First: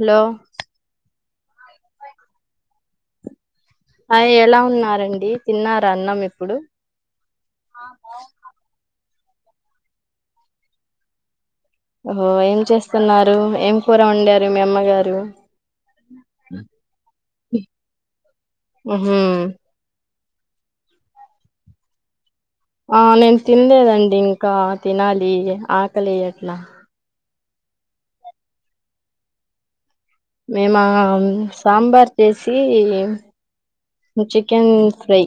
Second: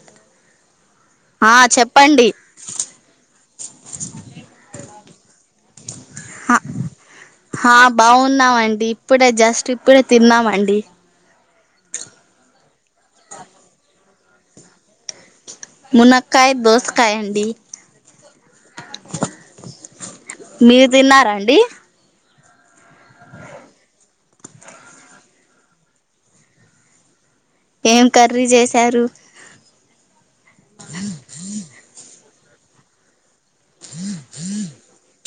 Hello ఆ చెప్పండి అ ఎలా ఉన్నారండి తిన్న బాగున్నామండి ఇప్పుడే జాస్ట్ ఇప్పుడే తిన్నామ అండి ఓ ఏం చేస్తున్నారు ఏం కూర ఉండారు మీ అమ్మగారు మునాక్కాయ దోస్ కాయ హండి ఉహు మీరు తిన్నారాండి ఆ నేను తినలేదండి ఇంకా తినాలి ఆకలి ఎట్లా ఏం కర్రీ చేసారు మే మా సాంబార్ చేసి చికెన్ ఫ్రై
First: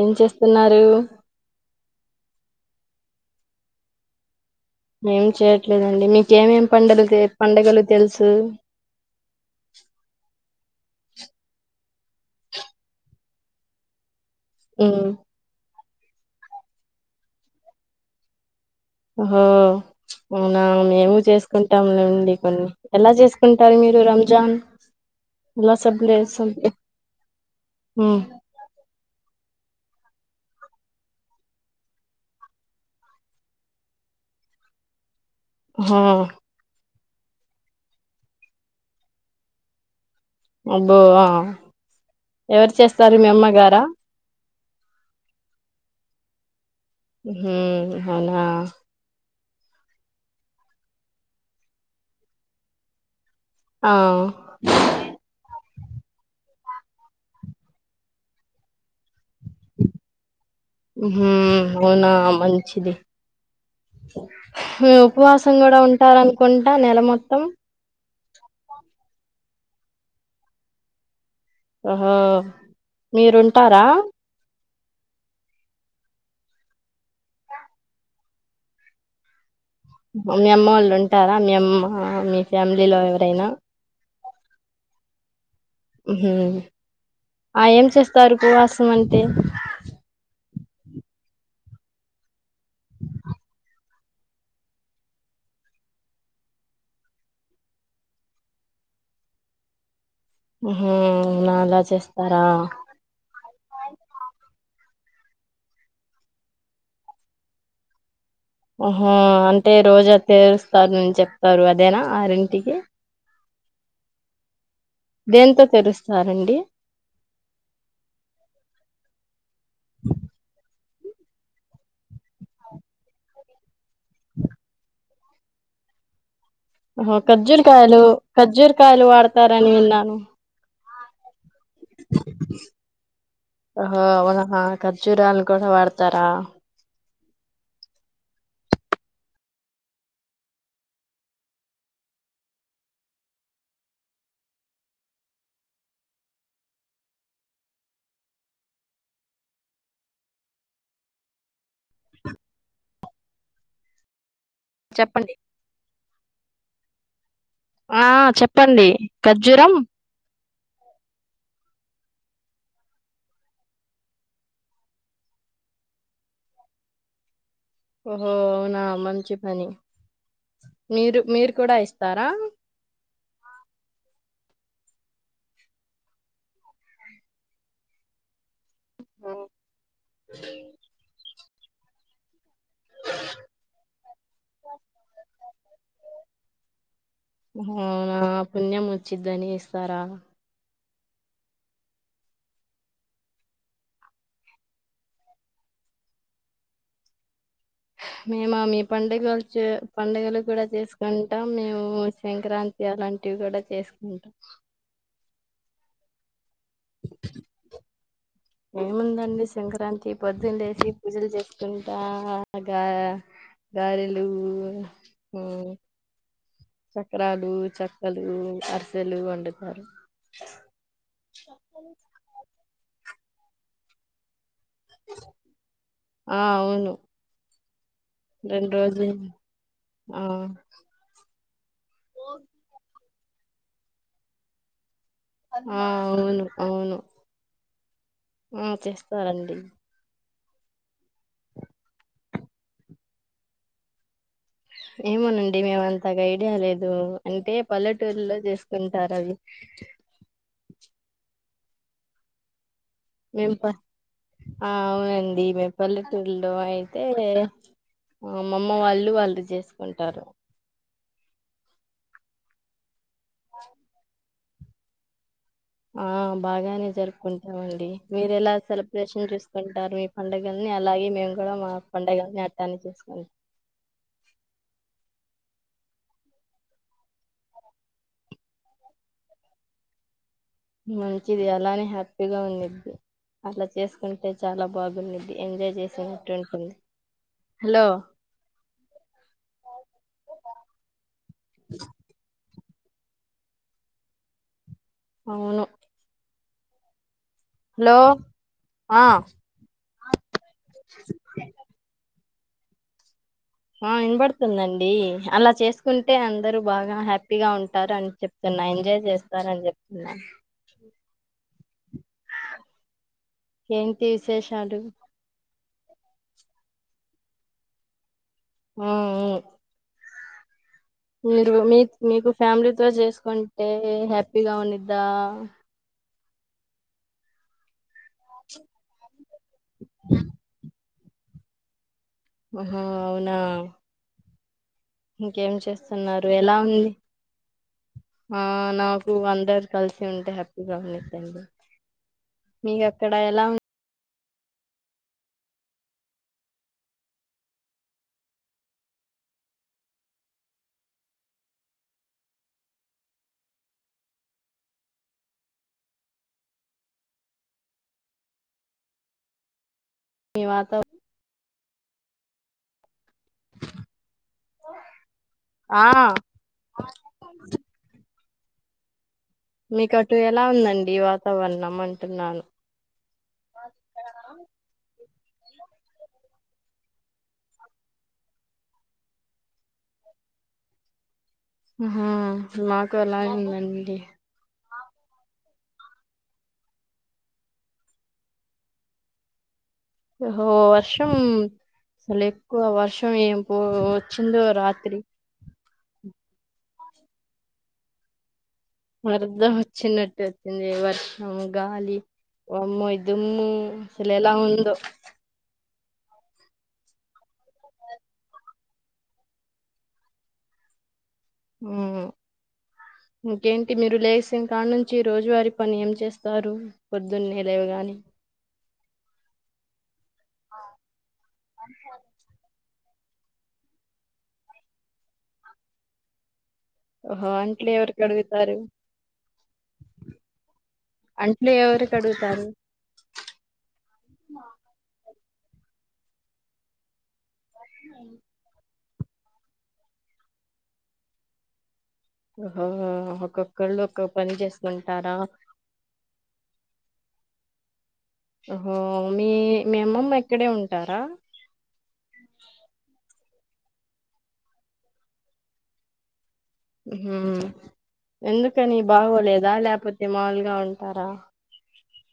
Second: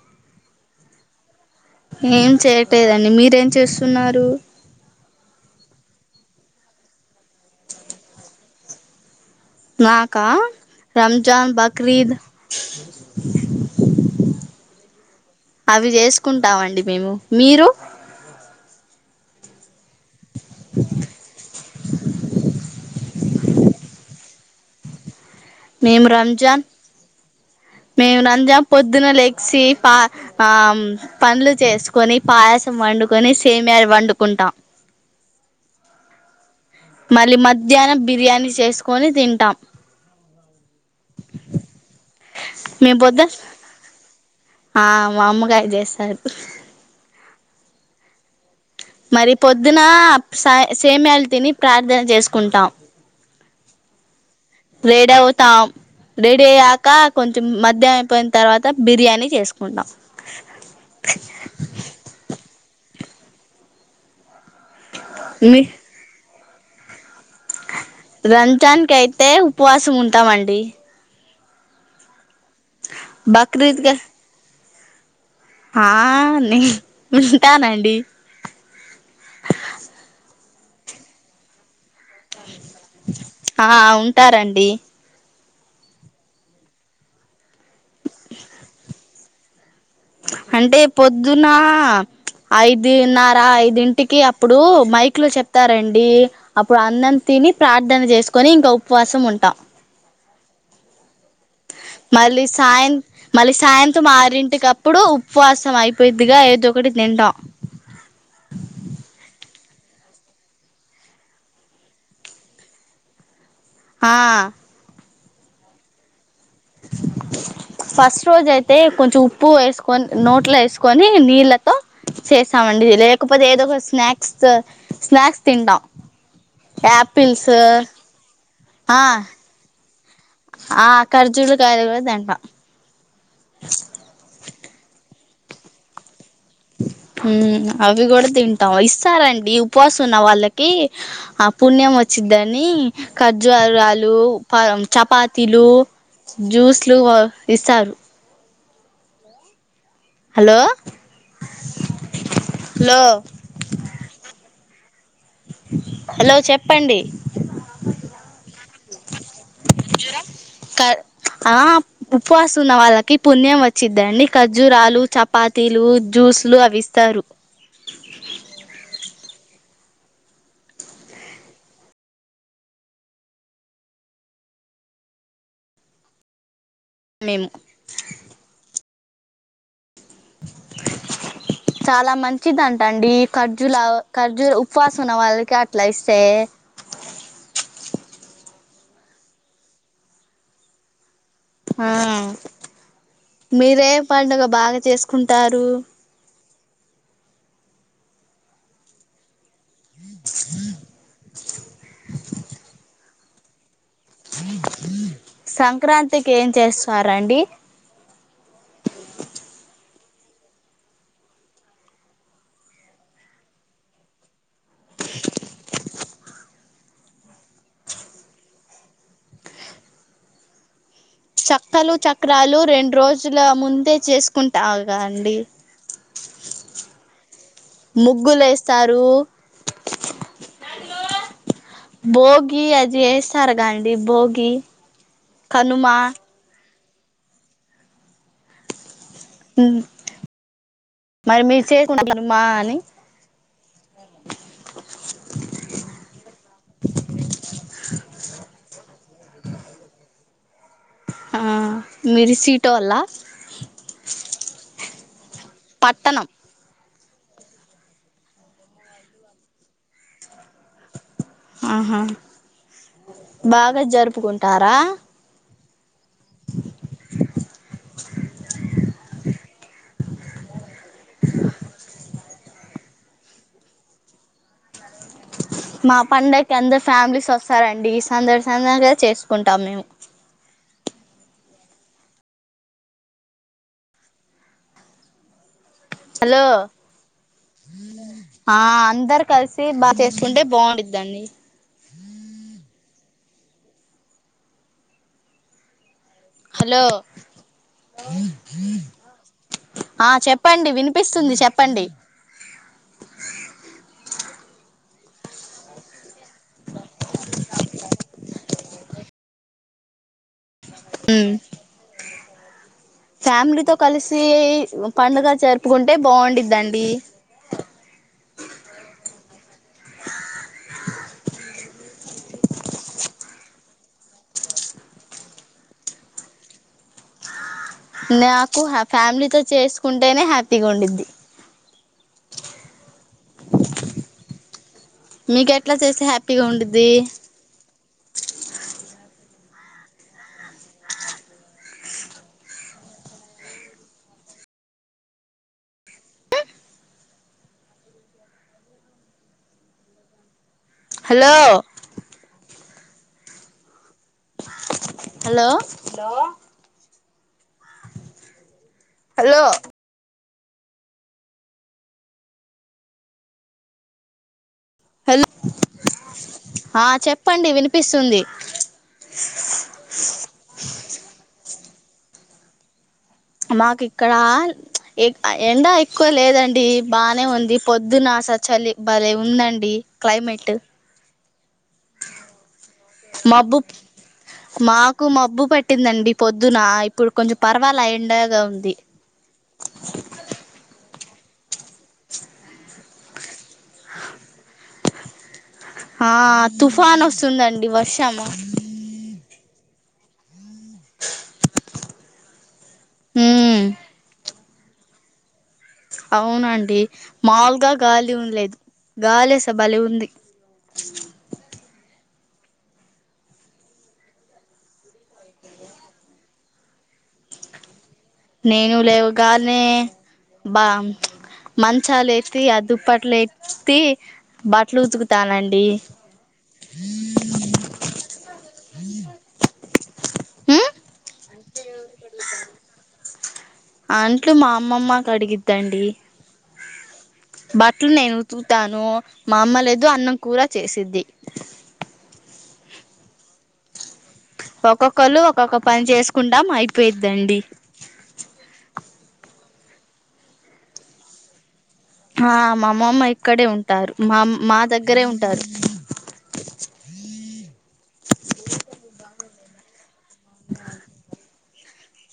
ఏం చేస్తున్నారు ఏం చేయట్లేదండి మీరేం చేస్తున్నారు ఏం చేయట్లేదండి మీక ఏమేం పండలు పండగలు తెలుసు నాకా రంజాన్ బకరద్ అ అవి చేసుకుంటామండి మేము మీరు హ అవునా మేము చేసుకుంటాం లేండి కొన్ని ఎలా చేసుకుంటారు మీరు రంజాన్ ఎలా మేము సబ్లే సబ్ రంజాన్ మేము ఉమ్ రంజాన్ పొద్దున లే వ పా ఆ పనులు చేసుకొని పాయసం వండుకొని సేమయాారి వండుకుంటాం హా మళ్ళీ మధ్యాహ్నం బిర్యానీ చేసుకొని తింటాం అబ్బో ఎవరు మేము చేస్తారు పొద్దు మీ అమ్మగారా ఆ మామ్మగాయ చేసారు అనా మరి పొద్దున స సేమలు తిని ప్రార్థన చేసుకుంటాం ఆ రేడ ఉత రేడే ఆ ఇకా కొంచెం మద్యం అయిపోయిన తర్వాత బిర్యానీ చేసుకుంటాం ఉనా మంచిది స ఉపవాసం మీ కూడా ఉంటారని కొంట నెల మొత్తం రంజాన్ కైతే ఉపవాస ఉంటా మండి ఆహ బక్రీద్ మీరుంటారా కి ఆ నే వింటానండి మీ అమ్మ వాళ్ళు ఉంటారా మీ అమ్మ మీ ఫ్యామిలీలో ఎవరైనా ఉంటారంండి హ ఆ ఏం చేస్తారు ఉవాసం అంటే అంటే పొద్దున ఐదున్నర ఐదింటికి అప్పుడు మైక్ లో చెప్తారండి. అప్పుడు అన్నం తిని ప్రార్థన చేసుకొని ఇంకా ఉపవాసం ఉంటాం. హ మళ్ళీ సాయంత మళ్ళీ సాయంతం ఆరింటి క ఇప్పుడు ఉపవాసం అయిపోయిదిగా ఏదో ఒకటి తింటం ఆహో అంటే రోజా తీరుస్తారుని చెప్తారు అదేనా ఆరింటికి ఆ దేంతో తెలుస్తారండి ఫస్ట్ రోజ అయితే కొంచం పూ వేసుకని నోట్లో వేసుకొని కని నీళ్ళతో చేస్తామండి లేకపోతే ఏదో ఒక స్న్యాక్స్ స్నాక్స్ తింట కజ్జురు కాయలు కజ్జుర్ ఆ కాయలు వాడతారా నివల్ నను ఆ కర్జూలు కాలగా తంట ఖర్జూరాను కూడా వాడతారా అవి కూడా తింటాం ఇస్తారంండి. ఉపవాసం ఉన్న వాళ్ళకి ఆ పుణ్యం వచ్చిందని ఖర్జు ఆరరాలు చపాతీలు జ్యూస్లు ఇస్తారు హలో హలో చెప్పండి హలో చెప్పండి ఆ చెప్పండి ఖర్జూరం క ఆ ఉపవాసం ఉన్న వాళ్ళకి పుణ్యం వచ్చిద్దండి. ఖర్జూరాలు చపాతీలు జ్యూస్లు అవి ఇస్తారు. ఓహో అవునా మంచి పని మీరు మీరు కూడా ఇస్తారా మేము హ చాలా మంచి మచ్చిదింట అండి. ఖర్జులు ఖర్జులు ఉపవాసం ఉన్న వాళ్ళకి అట్లా ఇస్తాయి. అవునా పుణ్యం వచ్చిద్దని ఇస్తారా ఆ మీరే పండుగగ బాగా చేసుకుంటారు మేము ఆ మీ పండగల్ పండుగలు కూడా చేసుకుంటాం మేము సంక్రాంతి అలాంటి టి కూడా చేసు ఉంట సంక్రాంతికి ఏం చేస్తారంండి ఏముందండి సంక్రాంతి పొద్దుంలేసి పూజలు చేసుకుంటా గా గారెలు, చక్రాలు, చెక్కలు అరిసెలు వండుతారు చక్కలు చక్రాలు రెండు రోజ్ రజుల ముందే చేసుకుంటాగా అండి ఆ అవును ముగ్గులు రెం వేస్తారు రోజుే ఆ భోగి ఆది ఏస్ సరగా అండి భోగి ఆ కనుమ అవును అవును ఆ చేస్ సరండి మరి మీరు చేయకుండా మనమ్మా అని అంతకు ఐడియా లేదు అంటే పల్లెటూరులో చేసుకుంటారు అవి ఆ మిర్చి టోలా మేము ప ఆ అవునండి దీమె పల్లెటూరులో ఆయి అయితే అమ్మమ్మ వాళ్ళు వాళ్ళు చేసుకుంటారు ఆహా బాగా జరుపుకుంటారా ఆ బాగానే జరుపుకుం ండి మీరు ఎలా సెలబ్రేషన్ చూసుకుంటారు మీ పండుగల్ని అలాగే మేము కూడా మా పంండగల్ని అట్టాన్ని చేసుకోం మా పండగకి అందరూ ఫ్యామిలీస్ వస్తారండి సందర్శ చేసుకుంటాం మేము మంచిది అలానే హ్యాపీగా ఉంది అలా చేసుకుంటే చాలా బాగుండిద్ది ఎంజాయ్ చేస్ హలో ఆ అందరు కలిసి బాగా చేసుకుంటే బాగుంటందండి అవును హలో హలో ఆ ఆ చెప్పండి వినిపిస్తుంది చెప్పండి ఆ వినబడుతుందండి అలా చేసుకుంటే అందరుూ బాగా హ్యాపీగా ఉంటారు అని చెప్తున్నా ఎంజాయ్ చేస్తారు అని చెప్తున్నా ఉమ్ ఫ్యామిలీతోో ఏంటి కలిసి విశేషాలు పండుగ జరుపు ప్పుకుంటే బాగుడుందండి హ్మ్ హ్మ్ మీరు మీ మీకు ఫ్యామిలీతోో చేసుకుంటే హ్యాపీగా ఉండిదా నాకు ఫ్యామిలీతోో చేసుకుంటేనే హ్యాపీగా ఉండిద్ది ఆహా అవునా మీకు ఇంకేం ఎట్లా చేస్తే చేస్తున్నారు హ్యాపీగా ఎలా ఉంది ఉండిద్ది ఆ నా అందరు కలిసి ఉంటే హ్యాపీగా ఉండిద్ది మీకు అక్కడ ఎలా హలో హలో హలో మే వాత హలో ఆ ఆ చెప్పండి వినిపిస్తుంది మీకు అటు ఎలా ఉందండి వాతావరణం అంటున్నాను మాకు ఇక్కడ ఎ ఎండా ఎక్కువ లేదండి బానే ఉంది పొద్దున చలి బలే ఉందండి క్లైమేట్ ఆ మాకు అలాగ ఉందండి నాకు మబ్బు పట్టిందండి పొద్దున ఇప్పుడు కొంచెం పర్వాల ఎండగా ఉంది హో వర్ష వర్షం అసలు ఎక్కువ వర్షం ఏం ఓ వచ్చిందో రాత్రి ఆ తుఫాన్ వస్తుందండి వర్షము అర్థం వచ్చినట్టు వర్షం గాలి వామ్మో దుమ్ము ఉమ్ సల ఎలా ఉ దో అవునండి మాలుగా గాలి ఉలేదు గాలి సే బలి ఉంది హ్మ్ ఇంకేంటి మీరు లేసిన కాడ నుంచి రోజువారీ పని ఏం చేస్తారు పొద్దున్న లేవు గానే నేను లేవుగానే బా మంచాల ఎత్తి అది దుప్పట్లు ఎత్తి బట్టలు ఉతుకుతానండి ఓహో అంట్లు ఎవరు కడుగుతారు ఉమ్ అంట్లు ఎవరు కడుగుతారు అంట్లు మా అమ్మమ్మ అడిగిద్ తండి బట్టలు నేను ఉతుకుతాను మా అమ్మలేదు అన్నం కూర చేసిద్ది ఓహో ఒక్కొక్కలు ఒకో ఒక్కొక్కలు ఒక్కొక్క పని చేసుకుంటాం అయిపోయి దండి ఓ మీ మీ అమ్మమ్మ ఎక్కడే ఉంటారా హా మమ్మమ్మ అక్కడే ఉంటారు. మా మా దగ్గరే ఉంటారు ఎందుకని బాగోలేదు చపో మాలుగా ఉంటారా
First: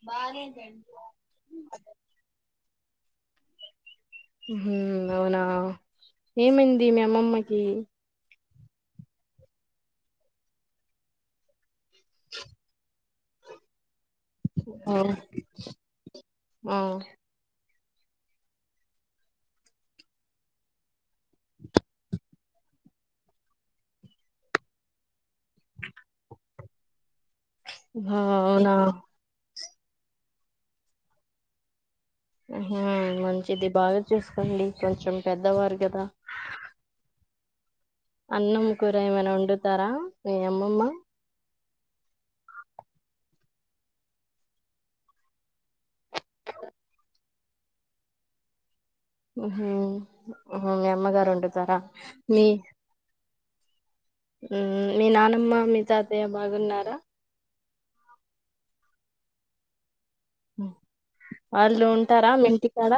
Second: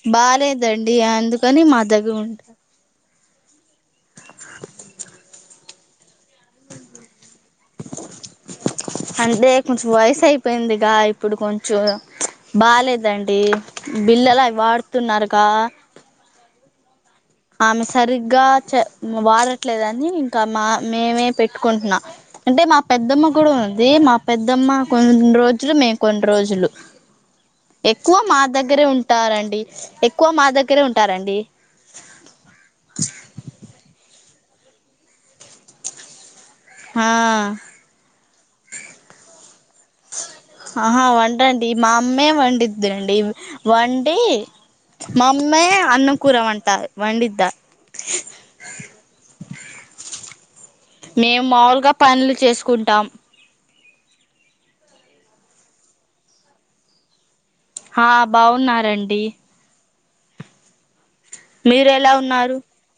బ బాలేదండి అందుకని మా దగ్గర ఉంటారు హ అవునా ఏమైంది మీ అమ్మమ్మకి అంతే కొంచెం వయసు అయిపోయింది ఇగా ఇప్పుడు కొంచెం చ బాలేదండి అ బిల్లలు అవి ఆ వాడుతున్నారుగా ఆ ఆమె సరిగ్గా వాడట్లేదని ఇంకా మా మేమే పెట్టుకుంటున్నా అంటే మా పెద్దమ్మ కూడా ఉంది. మా పెద్దమ్మ కొన్ని రోజు రజలు మేము కొన్ని రోజులు. ఎక్కువ ఆ మా అవునా దగ్గరే ఉంటారంండి. ఎక్కువ మా దగ్గరే ఉంటారంండి. హా మంచిది. బాగా చూసు డి కొంచం పెద్ద వర్గద ఆ అన్నం కురమన ఉం తారా మీ అమ్మమ్మ ఆహా వంటండి మా అమ్మే వండిద్డి. వండి మా అమ్మే అన్నం కూర వంటారు. వండిద్దారు మీ అమ్మగారు మేము వండుతారా. మాములుగా పనులు మీ చేసుకుంటాం మీ నానమ్మ మీ తాతయ్య బాగున్నారా? ఆ బాగున్నారండి. హ వాళ్ళు మీరు ఎలా ఉంటారా. మీ ఉన్నారు ఇంటికాడ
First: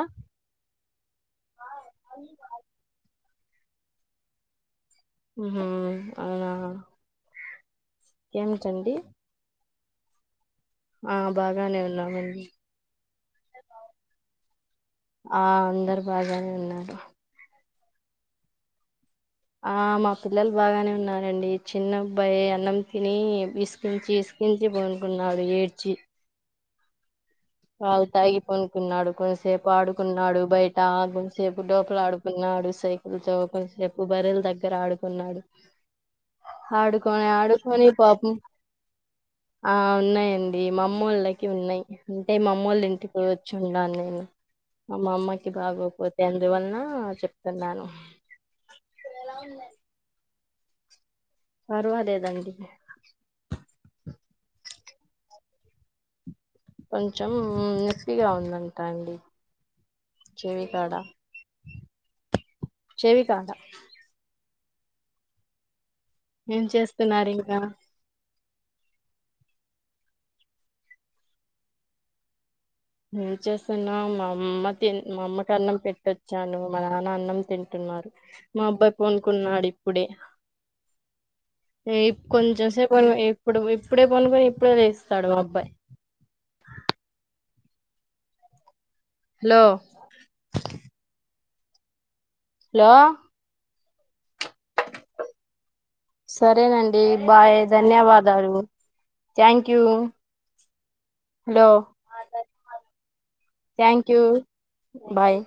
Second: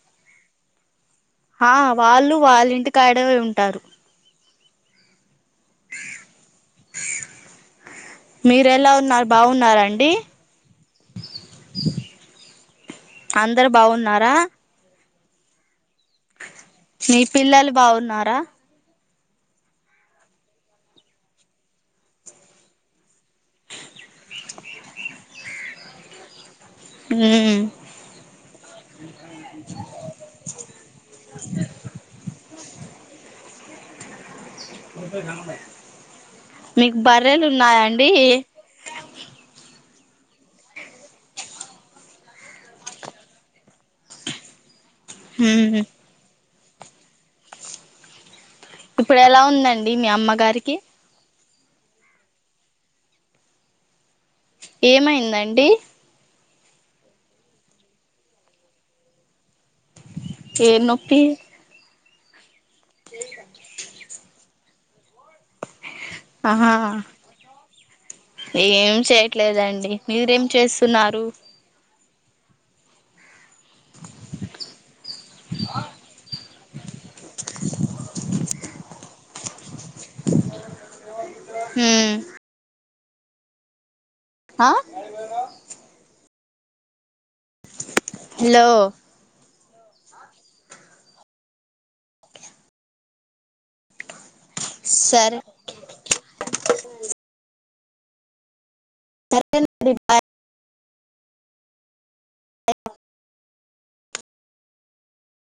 ఆ వాళ్ళు వాళ్ళ ఇంటికాయ డై ఉంటారు ఉహ మీర ఎలా ఏమిటండి ఉన్నారు. బాగున్నారండి డి ఆ బాగానే ఉన్నామండి అందరు బాగున్నారా ఆ అందరు బాగానే ఉన్నారు బావున్నారా ఆ మా పిల్లలు బాగానే ఉన్నారండి. చిన్నబ్బాయి అన్నం తిని విసికించి ఇసికించి, పనుకున్నాడు ఏడ్చి. మ్మ్ పాలు తాగి పనుకున్నాడు, కొంసేపు ఆడుకున్నాడు, బయట కొంసేపు డోపల ఆడుకున్నాడు. సైకిల్ తో కొంసేపు బర్రెల దగ రు ఆడుకున్నాడు. మీకు ఆడుకొని బర్రెలు ఆడుకొని ఉన్నాయండి పాపం ఆ ఉన్నాయండి మా అమ్మోళ్ళకి ఉన్నయి అంటే మా అమ్మోళ్ళ ఇంటికి వచ్చి ఉండాను నేను మా అమ్మకి మ్మ్ బాగోపోతే అం దువల్నా చెప్తున్నాను ఇప్పుడు ఎలా ఉందండి మీ అమ్మగారి కి పర్వాలేదండి ఏమైందండి కొంచెం నొప్పిగా ఉందంటా అండి చెవి ఏ కాడా నొప్పి చెవి కాడ ఏం ఆహా చేస్తున్నారు ఇంకా ఏం చేయట్లేదండి మీరేం చేస్తున్నారు హ్మ్ చేస్తున్నా మా అమ్మ తి మా అమ్మకి అన్నం పెట్టొచ్చాను, మా నాన్న అన్నం తింటున్నారు, మా అబ్బాయి పం కున్నాడి ప్పుడే హ్మ్ కొంచం సే [unintelligible] ఎప్పుడు ఇప్పుడే పనుకొని ఆ ఇప్పుడే లేస్తాడు మా అబ్బాయి హలో హలో హలో సరే సరేనండి బాయ్ ధన్యవాదాలు thank you hello thank you bye